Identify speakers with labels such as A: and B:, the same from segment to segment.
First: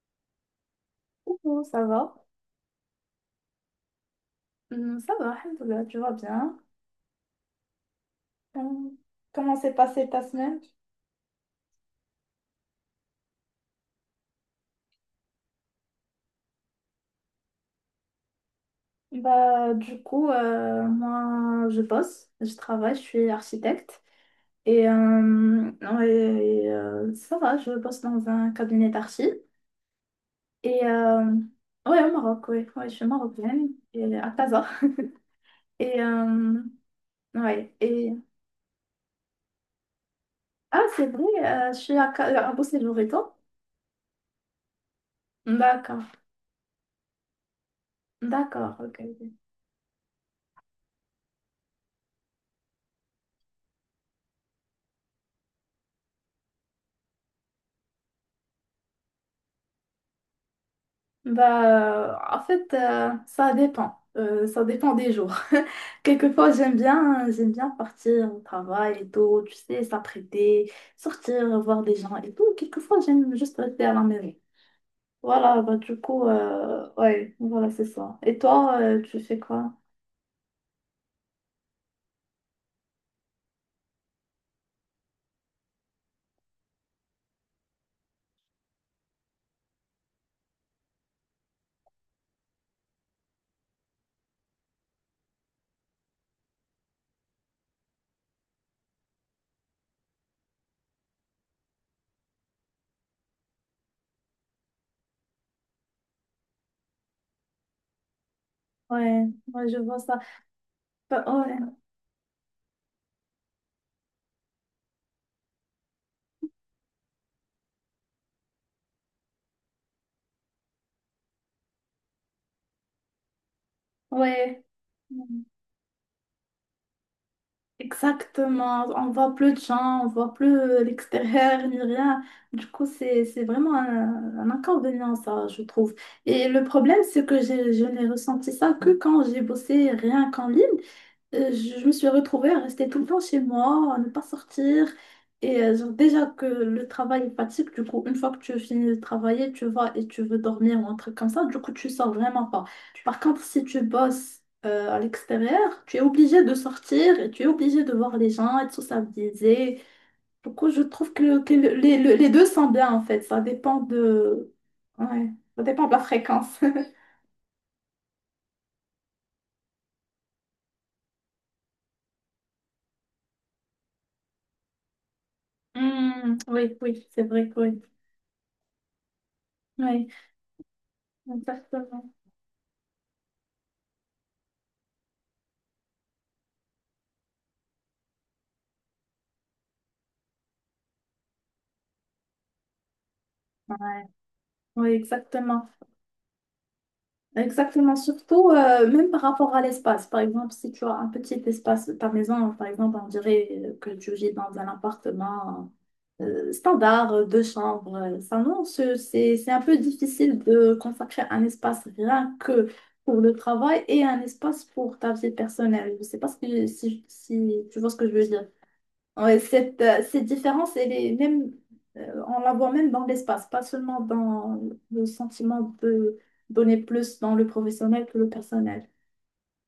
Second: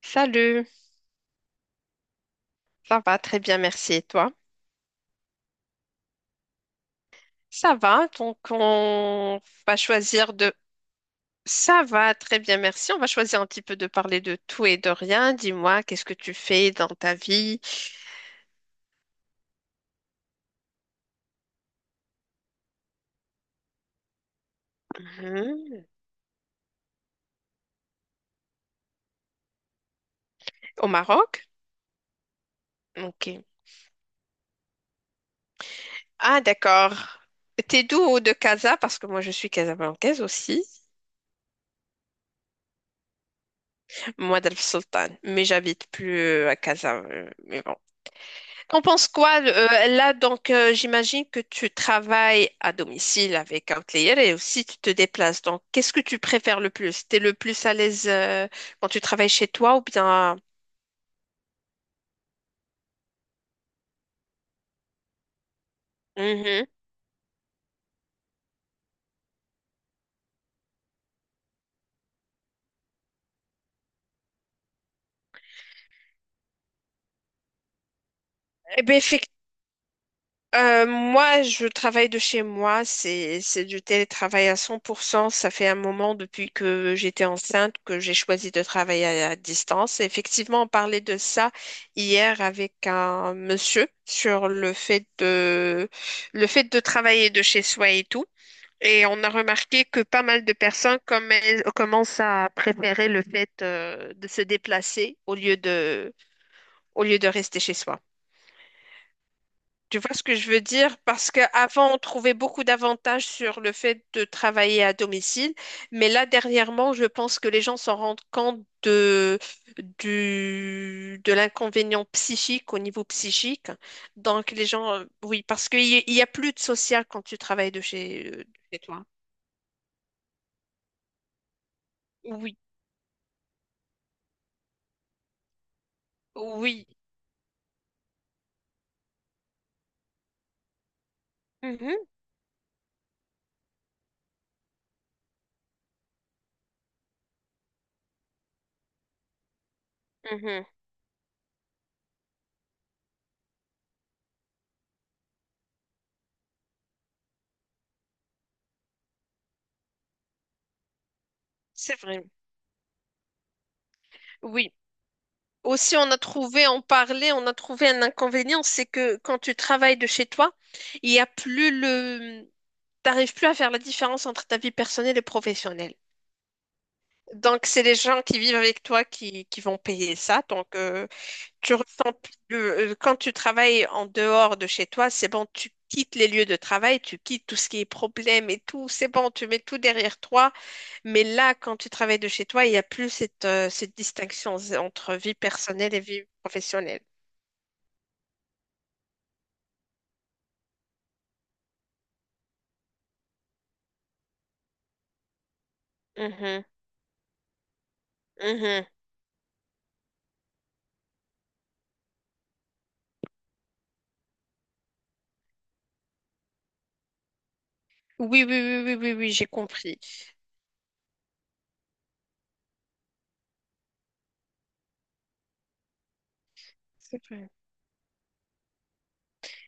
A: Salut,
B: Coucou, ça va?
A: ça va très bien, merci. Et toi?
B: Ça va, alhamdoulilah, tu vas bien?
A: Ça va, donc
B: Hum,
A: on
B: Comment s'est
A: va
B: passée ta
A: choisir de...
B: semaine?
A: Ça va très bien, merci. On va choisir un petit peu de parler de tout et de rien. Dis-moi, qu'est-ce que tu fais dans ta vie?
B: Bah, du coup, moi, je bosse, je travaille, je suis architecte. Et,
A: Mhm.
B: ouais, et, ça va, je bosse dans un cabinet d'archi. Et
A: Au Maroc?
B: ouais, au Maroc, ouais, ouais, je suis
A: Ok.
B: marocaine, et à Casa. Et
A: Ah, d'accord.
B: ouais,
A: T'es d'où
B: et
A: au de Casa? Parce que moi, je suis casablancaise aussi.
B: ah, c'est vrai, je suis à, à Boussélour, et toi?
A: Moi, d'El Sultan. Mais j'habite
B: D'accord,
A: plus à Casa. Mais bon.
B: d'accord,
A: T'en
B: ok.
A: penses quoi là donc j'imagine que tu travailles à domicile avec un client et aussi tu te déplaces. Donc qu'est-ce que tu préfères le plus? T'es le plus à l'aise quand tu travailles chez toi ou bien
B: Bah, en fait, ça dépend. Ça dépend des jours. Quelquefois,
A: Mhm.
B: j'aime bien partir au travail et tout, tu sais, s'apprêter, sortir, voir des gens et tout. Quelquefois, j'aime juste rester à la maison. Voilà, bah, du coup, ouais, voilà, c'est ça. Et toi,
A: Eh ben,
B: tu fais quoi?
A: Moi, je travaille de chez moi, c'est du télétravail à 100%. Ça fait un moment depuis que j'étais enceinte que j'ai choisi de travailler à distance. Et effectivement, on parlait de ça hier avec un monsieur sur le fait de travailler de chez soi et tout. Et on a remarqué que pas mal de personnes comme elles, commencent à préférer le fait de se déplacer au lieu de rester chez soi.
B: Ouais, ouais, je vois
A: Tu vois
B: ça.
A: ce que je veux dire?
B: Bah,
A: Parce
B: ouais,
A: qu'avant, on trouvait beaucoup d'avantages sur le fait de travailler à domicile, mais là, dernièrement, je pense que les gens s'en rendent compte de, du, de l'inconvénient psychique au niveau psychique. Donc,
B: ouais.
A: les gens, oui, parce qu'il y, il y a plus de social quand tu travailles de chez
B: Exactement,
A: toi.
B: on voit plus de gens, on voit plus l'extérieur ni rien.
A: Oui,
B: Du coup, c'est vraiment un inconvénient, ça, je trouve. Et le
A: oui.
B: problème, c'est que je n'ai ressenti ça que quand j'ai bossé rien qu'en ligne. Je me
A: Mhm,
B: suis retrouvée à rester tout le temps chez moi, à ne pas sortir. Et genre, déjà que le travail est fatigue, du coup, une fois que tu finis de travailler, tu vas et tu veux
A: mhm.
B: dormir ou un truc comme ça, du coup, tu sors vraiment pas. Par contre, si tu bosses à l'extérieur, tu es obligé de sortir et tu es obligé de voir les gens et de sociabiliser. Du coup, je trouve que, que
A: C'est vrai.
B: les deux sont bien en fait. Ça dépend de...
A: Oui.
B: Ouais, ça dépend de
A: Aussi,
B: la
A: on a
B: fréquence.
A: trouvé, on parlait, on a trouvé un inconvénient, c'est que quand tu travailles de chez toi, il y a plus le, t'arrives plus à faire la différence entre ta vie personnelle et professionnelle.
B: Hmm, oui, oui, c'est vrai que
A: Donc,
B: oui.
A: c'est les gens qui vivent avec toi qui vont
B: Oui,
A: payer ça. Donc, tu
B: exactement.
A: ressens plus le- quand tu travailles en dehors de chez toi, c'est bon, tu quittes les lieux de travail, tu quittes tout ce qui est problème et tout, c'est bon, tu mets tout derrière toi. Mais là, quand tu travailles de chez toi, il n'y a plus cette, cette distinction
B: Oui,
A: entre vie
B: exactement.
A: personnelle et vie professionnelle.
B: Exactement. Surtout, même par rapport à l'espace. Par exemple, si tu as un petit espace, ta maison, par exemple, on dirait que tu vis dans un appartement
A: Mhm,
B: standard, deux chambres, ça, non
A: mhm.
B: c'est un peu difficile de consacrer un espace rien que pour le travail et un espace pour ta vie personnelle. Je ne sais pas si tu vois ce que je veux
A: Oui, oui,
B: dire.
A: oui, oui, oui, oui,
B: Ouais,
A: j'ai compris.
B: cette différence, elle est même, on la voit même dans l'espace, pas seulement dans le sentiment de donner plus
A: C'est
B: dans le
A: vrai.
B: professionnel que le personnel.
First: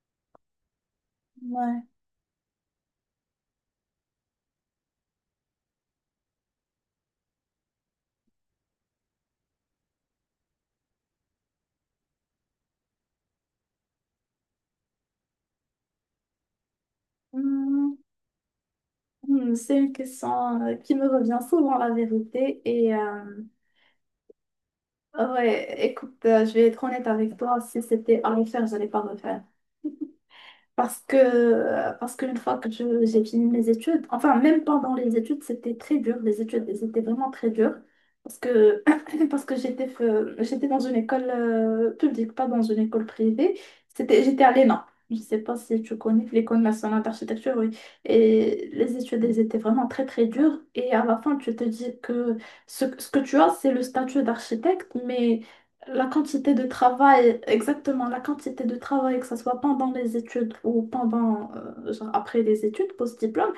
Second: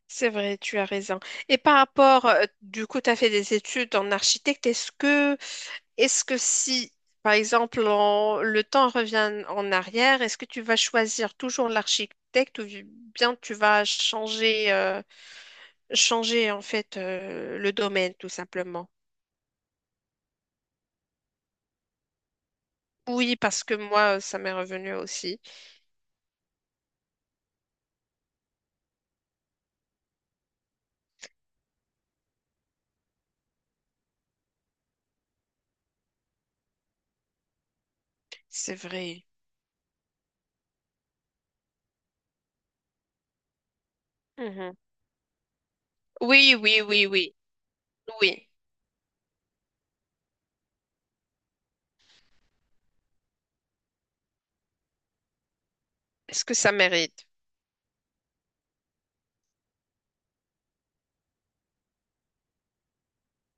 A: C'est vrai, tu as raison. Et par
B: Ouais.
A: rapport, du coup, tu as fait des études en architecte. Est-ce que si, par exemple, en- le temps revient en arrière, est-ce que tu vas choisir toujours l'architecte ou bien tu vas changer, changer en fait le
B: Hmm,
A: domaine, tout simplement?
B: c'est une question qui me revient souvent, la vérité. Et
A: Oui, parce que moi, ça m'est revenu aussi.
B: ouais, écoute, je vais être honnête avec toi, si c'était à refaire, je n'allais pas refaire. Parce qu'une fois que j'ai fini mes études, enfin, même pendant les études, c'était très dur. Les études, elles étaient vraiment très dures. Parce
A: C'est
B: que,
A: vrai.
B: parce que j'étais dans une école publique, pas dans une école privée. C'était, j'étais à
A: Mhm.
B: l'ENA. Je ne sais pas si tu connais
A: Oui,
B: l'École
A: oui,
B: nationale
A: oui, oui,
B: d'architecture, oui.
A: oui.
B: Et les études, elles étaient très dures. Et à la fin, tu te dis que ce que tu as, c'est le statut d'architecte, mais la
A: Est-ce que
B: quantité de
A: ça mérite?
B: travail, exactement, la quantité de travail, que ce soit pendant les études ou pendant, genre après les études, post-diplôme,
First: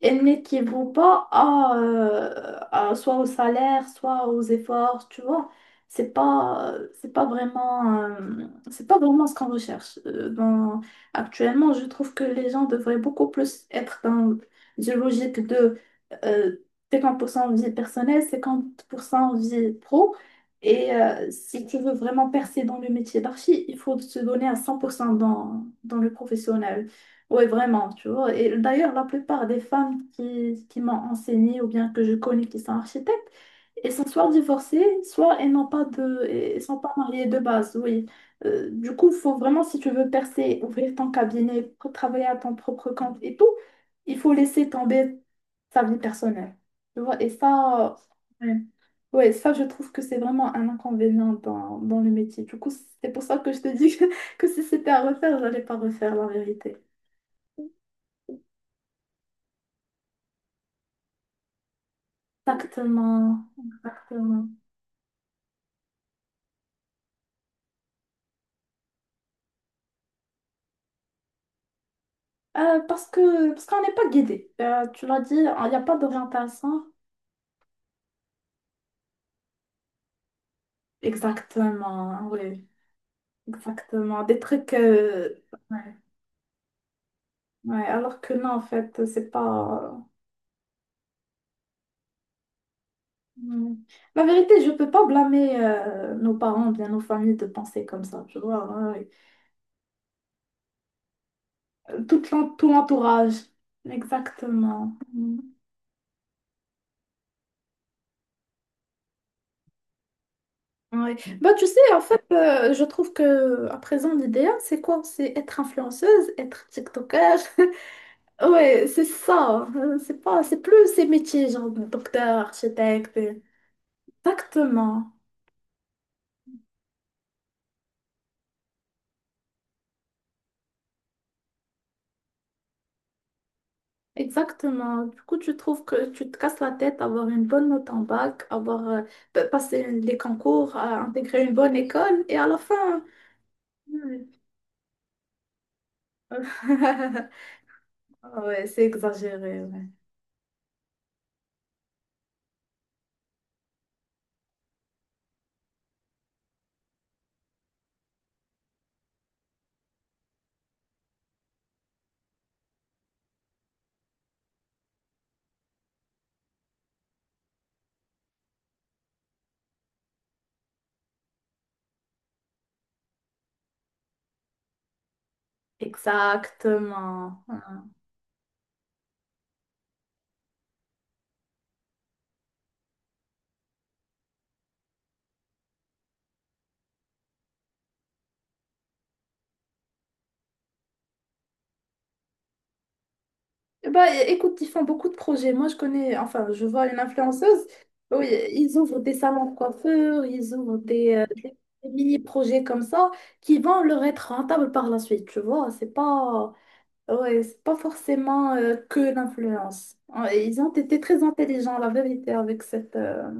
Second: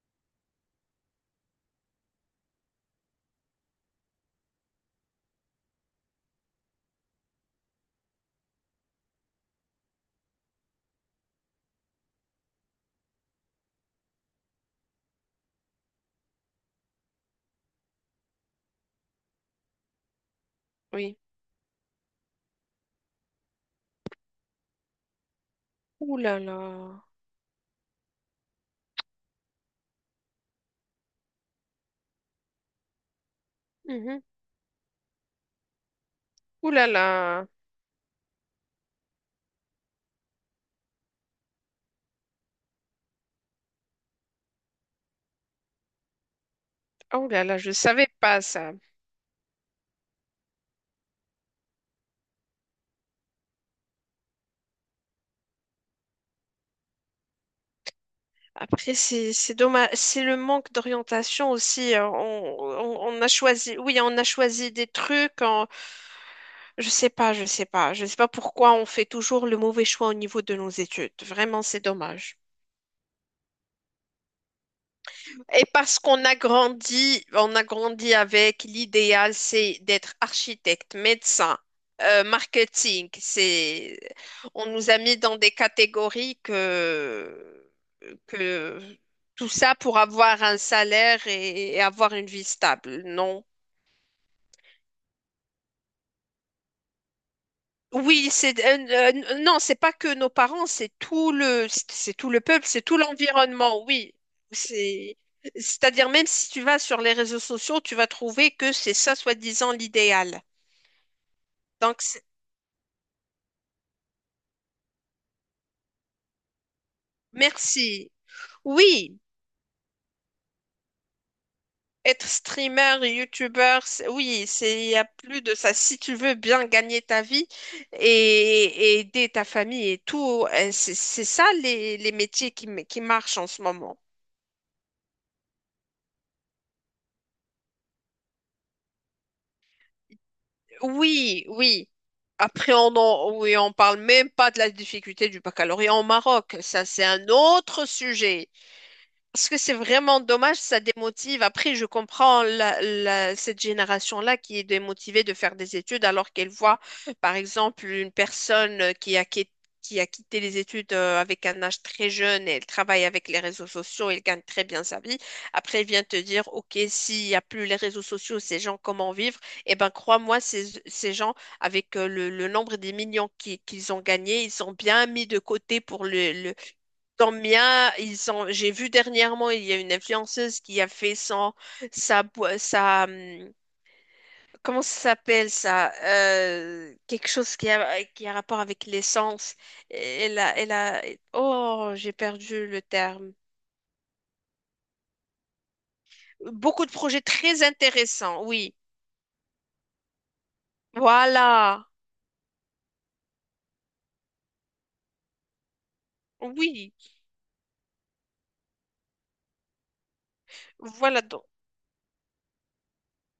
B: elles n'équivaut pas à, soit au salaire, soit aux efforts, tu vois. C'est pas vraiment ce qu'on recherche. Actuellement, je trouve que les gens devraient beaucoup plus être dans une logique de euh, 50% vie personnelle, 50% vie pro. Et
A: Oui.
B: si tu veux vraiment percer dans le métier d'archi, il faut se donner à 100% dans, dans le
A: Ouh là
B: professionnel.
A: là.
B: Oui, vraiment, tu vois. Et d'ailleurs, la plupart des femmes qui m'ont enseigné ou bien que je connais qui sont architectes, elles sont
A: Mhm.
B: soit divorcées, soit elles n'ont pas de, elles
A: Ouh
B: sont
A: là
B: pas mariées de
A: là.
B: base, oui. Du coup, il faut vraiment, si tu veux percer, ouvrir ton cabinet, travailler à ton propre compte et tout, il faut laisser tomber sa vie personnelle. Tu
A: Ah,
B: vois, et
A: Ouh là là, je
B: ça,
A: savais pas
B: ouais.
A: ça.
B: Ouais, ça, je trouve que c'est vraiment un inconvénient dans, dans le métier. Du coup, c'est pour ça que je te dis que, que si c'était à refaire, j'allais pas refaire la vérité.
A: Après, c'est dommage, c'est le manque d'orientation aussi, hein. On a
B: Exactement,
A: choisi, oui, on a
B: exactement.
A: choisi des trucs. En- Je sais pas, je sais pas, je sais pas pourquoi on fait toujours le mauvais choix au niveau de nos études. Vraiment, c'est dommage.
B: Parce qu'on n'est pas guidé. Tu l'as dit,
A: Et
B: il n'y a pas
A: parce qu'on a
B: d'orientation.
A: grandi, on a grandi avec l'idéal, c'est d'être architecte, médecin,
B: Exactement, oui,
A: marketing. C'est,
B: exactement. Des
A: on
B: trucs.
A: nous a mis dans des
B: Ouais.
A: catégories
B: Ouais, alors que non, en
A: que
B: fait, c'est
A: tout ça
B: pas.
A: pour avoir un salaire et avoir une vie stable. Non,
B: Ouais. La vérité, je peux pas blâmer nos parents, bien nos familles de penser comme ça,
A: Oui,
B: tu
A: c'est
B: vois. Ouais, ouais.
A: non, c'est pas que nos parents, c'est
B: Tout
A: tout le peuple,
B: tout
A: c'est tout
B: l'entourage.
A: l'environnement. Oui,
B: Exactement.
A: c'est
B: Hmm.
A: c'est-à-dire même si tu vas sur les réseaux sociaux, tu vas trouver que c'est ça soi-disant l'idéal.
B: Ouais. Bah, tu sais, en
A: Donc
B: fait,
A: c'est-
B: je trouve que à présent, l'idéal, c'est quoi? C'est être influenceuse, être TikToker.
A: merci.
B: Ouais, c'est
A: Oui,
B: ça. C'est pas, c'est plus ces métiers, genre
A: être
B: docteur,
A: streamer,
B: architecte.
A: youtubeur, c'est- oui, c'est il y a
B: Exactement.
A: plus de ça. Si tu veux bien gagner ta vie et, et aider ta famille et tout, c'est ça les métiers qui m- qui marchent en ce moment.
B: Exactement. Du coup, tu trouves que tu te casses la tête, avoir une bonne note en bac, avoir passé les concours, à intégrer
A: Oui,
B: une bonne
A: oui.
B: école, et à la
A: Après, on
B: fin.
A: en, oui, on parle
B: Ouais,
A: même pas de la difficulté du baccalauréat au Maroc. Ça, c'est un autre sujet.
B: ouais, c'est
A: Parce que
B: exagéré.
A: c'est
B: Ouais.
A: vraiment dommage, ça démotive. Après, je comprends la- la- cette génération-là qui est démotivée de faire des études alors qu'elle voit, par exemple, une personne qui a, qui- qui a quitté les études avec un âge très jeune et elle travaille avec les réseaux sociaux, elle gagne très bien sa vie. Après, elle vient te dire, OK, s'il n'y a plus les réseaux sociaux, ces gens, comment vivre? Eh ben, crois-moi, ces, ces gens, avec le nombre des millions qui- qu'ils ont gagnés, ils ont bien mis de côté pour le. Le- Tant
B: Exactement.
A: bien, ils ont, j'ai vu dernièrement, il y a une influenceuse qui a fait son, sa, bo- sa, comment ça s'appelle ça? Quelque chose qui a rapport avec l'essence. Elle a, elle a, oh, j'ai perdu le terme.
B: Bah, écoute, ils font beaucoup de projets. Moi, je connais, enfin, je
A: Beaucoup
B: vois
A: de
B: une
A: projets très
B: influenceuse. Oui,
A: intéressants, oui.
B: ils ouvrent des salons de coiffure, ils ouvrent
A: Voilà,
B: mini-projets comme ça qui vont leur être rentables par la suite, tu vois. C'est pas,
A: oui,
B: ouais, c'est pas forcément que l'influence. Ouais, ils ont été
A: voilà.
B: très intelligents, la vérité, avec cette,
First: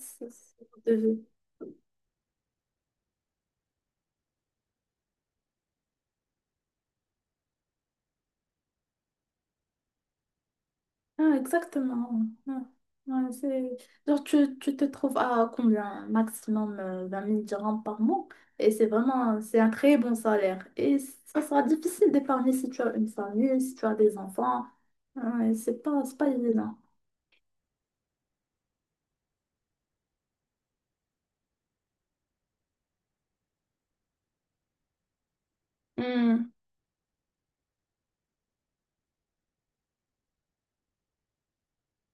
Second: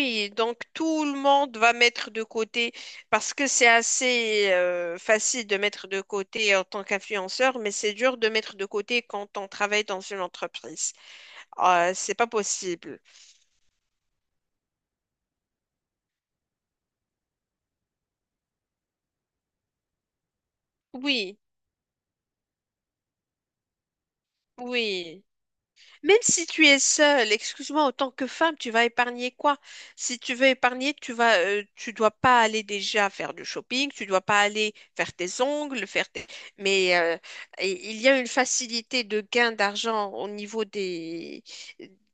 B: ce-
A: donc
B: ce-
A: tout le
B: de-
A: monde va mettre de côté parce que c'est assez facile de mettre de côté en tant qu'influenceur, mais c'est dur de mettre de côté quand on travaille dans une entreprise.
B: ah, exactement.
A: C'est pas
B: Ouais.
A: possible.
B: Ouais, c'est... Genre, tu te trouves à combien? Maximum 20 000 dirhams par mois. Et c'est vraiment, c'est un très bon salaire. Et
A: Oui,
B: ça sera difficile d'épargner si tu as une famille, si tu as des enfants.
A: oui.
B: Ouais, c'est
A: Même
B: pas
A: si tu
B: évident.
A: es seule, excuse-moi, en tant que femme, tu vas épargner quoi? Si tu veux épargner, tu vas, tu dois pas aller déjà faire du shopping, tu dois pas aller faire tes ongles, faire tes...
B: Hmm,
A: Mais et- il y a une facilité de gain d'argent au niveau des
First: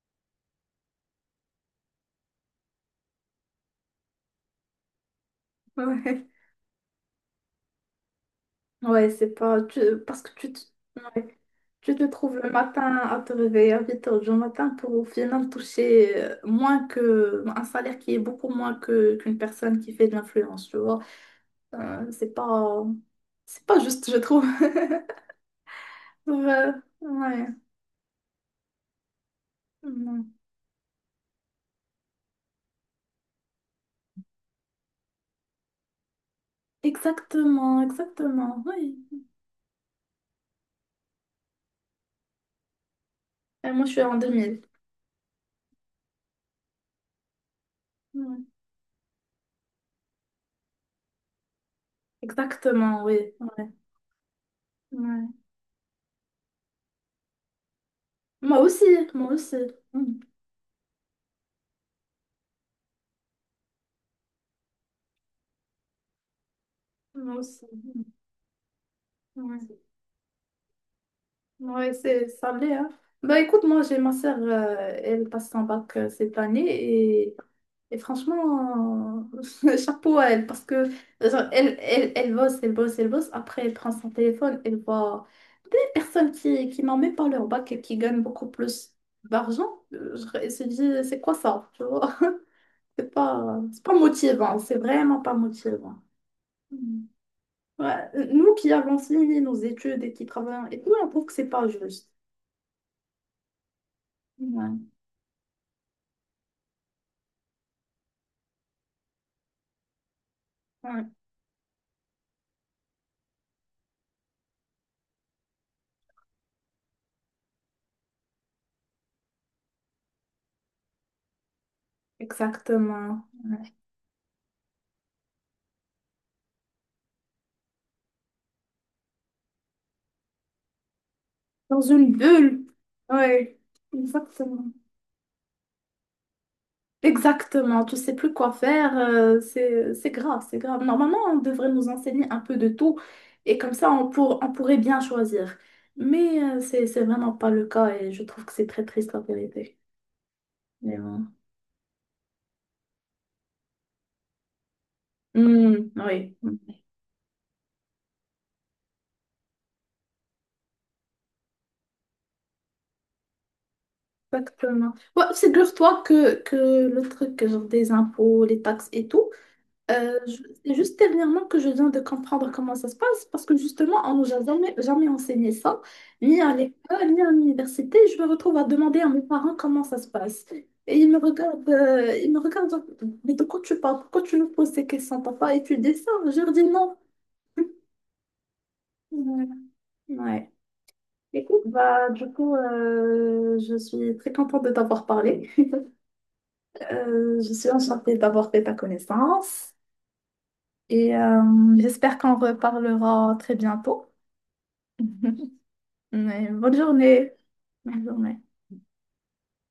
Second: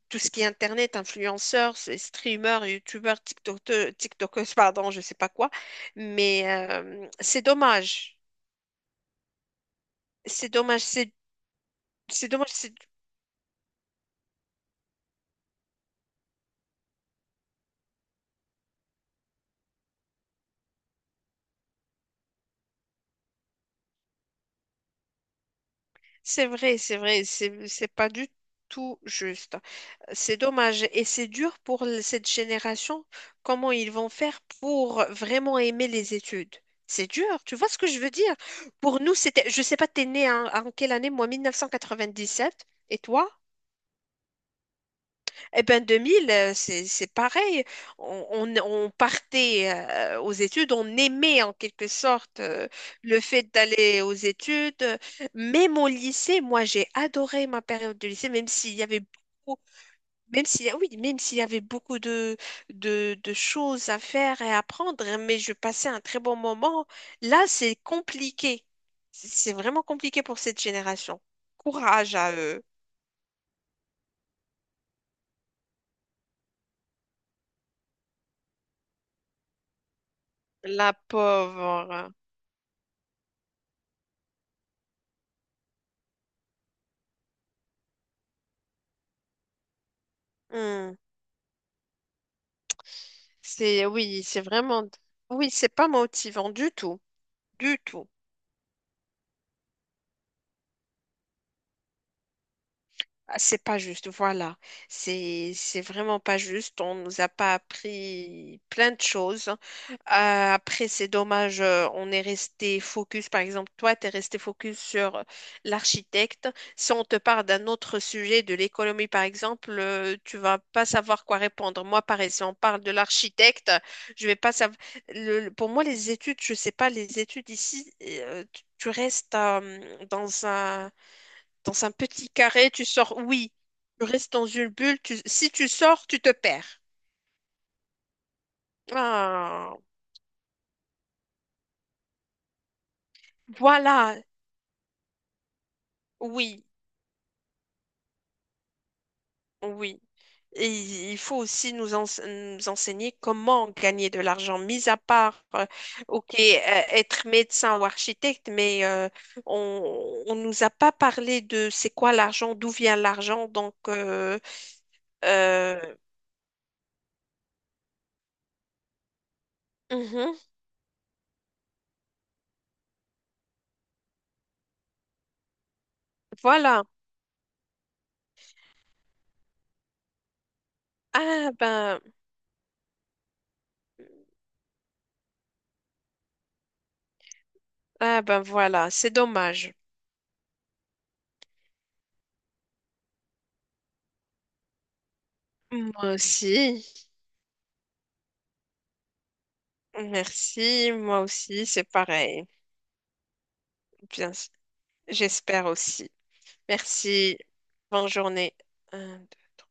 A: tout ce qui est internet, influenceurs, c'est streamers, youtubeurs, tiktokers, tiktokers, pardon, je sais pas quoi.
B: ouais,
A: Mais c'est dommage,
B: ouais, c'est pas... parce que
A: c'est
B: tu te...
A: dommage, c'est
B: ouais. Tu te
A: c'est
B: trouves le
A: dommage,
B: matin à te réveiller à 8 heures du matin pour au final toucher moins que un salaire qui est beaucoup moins que qu'une personne qui fait de l'influence, tu vois. Euh, c'est pas... C'est pas juste, je trouve.
A: c'est
B: Ouais,
A: vrai, c'est vrai,
B: ouais.
A: c'est pas du tout juste.
B: Non.
A: C'est dommage et c'est dur pour l- cette génération. Comment ils vont faire pour vraiment aimer les études? C'est dur, tu vois ce
B: Exactement,
A: que je veux dire?
B: exactement, oui.
A: Pour nous, c'était, je sais pas, t'es né en, en quelle année? Moi, 1997. Et toi?
B: Et moi, je suis en 2000.
A: Eh ben 2000, c'est pareil. On,
B: Ouais.
A: on partait aux études, on aimait en quelque sorte
B: Exactement,
A: le
B: oui.
A: fait
B: Ouais,
A: d'aller aux études.
B: ouais.
A: Même au lycée, moi j'ai adoré ma période de lycée, même
B: Moi
A: s'il y
B: aussi,
A: avait
B: moi aussi.
A: beaucoup,
B: Mm.
A: même s'il y a- oui, même s'il y avait beaucoup de choses à faire et à apprendre, mais je passais un très bon moment.
B: Moi
A: Là,
B: aussi.
A: c'est compliqué. C'est
B: Ouais,
A: vraiment compliqué pour cette génération.
B: ouais,
A: Courage
B: c'est
A: à
B: ça
A: eux,
B: l'est, hein. Bah écoute, moi, j'ai ma sœur, elle passe son bac cette année et, et franchement, chapeau à elle parce que
A: la
B: genre,
A: pauvre.
B: elle bosse, elle bosse, elle bosse. Après, elle prend son téléphone, elle voit personne qui n'en met pas leur bac et qui gagne beaucoup plus d'argent, je se
A: Hmm.
B: dis, c'est quoi ça? Tu vois? C'est
A: C'est
B: pas
A: oui, c'est
B: motivant, c'est
A: vraiment
B: vraiment pas
A: oui, c'est pas
B: motivant.
A: motivant du tout,
B: Mm.
A: du tout.
B: Ouais, nous qui avons fini nos études et qui travaillons et tout, on trouve que c'est pas juste.
A: Ah, c'est pas juste, voilà.
B: Ouais,
A: C'est vraiment pas juste. On nous a pas appris plein de choses. Après,
B: ouais,
A: c'est dommage. On est resté focus. Par exemple, toi, tu es resté focus sur l'architecte. Si on te parle d'un autre sujet, de l'économie, par exemple, tu vas pas savoir quoi répondre. Moi, pareil, si on parle de
B: exactement.
A: l'architecte, je vais pas savoir. Le- pour moi, les études, je sais pas, les études ici, tu tu restes
B: Dans
A: dans un
B: une
A: petit
B: bulle.
A: carré, tu sors, oui.
B: Ouais,
A: Tu restes dans
B: exactement.
A: une bulle. Tu- Si tu sors, tu te perds.
B: Exactement, tu sais plus quoi faire,
A: Ah,
B: c'est grave, c'est grave. Normalement, on devrait nous enseigner un peu de tout et comme ça,
A: voilà.
B: on pourrait bien choisir. Mais
A: Oui,
B: c'est vraiment pas le cas et je trouve que c'est très triste la vérité.
A: oui.
B: Mais
A: Et il
B: bon.
A: faut aussi nous, ense- nous enseigner comment gagner de l'argent, mis à part,
B: Hmm,
A: ok,
B: oui,
A: être médecin ou architecte, mais on nous a pas parlé de c'est quoi l'argent, d'où vient l'argent, donc
B: exactement. Ouais,
A: euh,
B: figure-toi que le truc genre des impôts, les taxes et tout.
A: mhm,
B: C'est juste dernièrement que je viens de comprendre comment ça se passe parce que justement, on nous a jamais enseigné ça, ni à
A: voilà.
B: l'école, ni à l'université. Je me retrouve à demander à mes parents comment ça se passe. Et ils me
A: Ah
B: regardent,
A: ben,
B: genre, mais de quoi tu parles? Pourquoi tu nous poses ces questions? T'as pas étudié ça? Je leur dis non.
A: ah ben voilà, c'est
B: Ouais.
A: dommage.
B: Ouais. Écoute, bah, du coup, je suis très contente de t'avoir parlé.
A: Moi aussi.
B: Je suis enchantée d'avoir fait ta connaissance
A: Merci.
B: et
A: Moi aussi, c'est
B: j'espère qu'on
A: pareil.
B: reparlera très bientôt.
A: Bien, s- j'espère aussi.
B: Ouais, bonne journée.
A: Merci.
B: Bonne
A: Bonne
B: journée.
A: journée. Un, deux,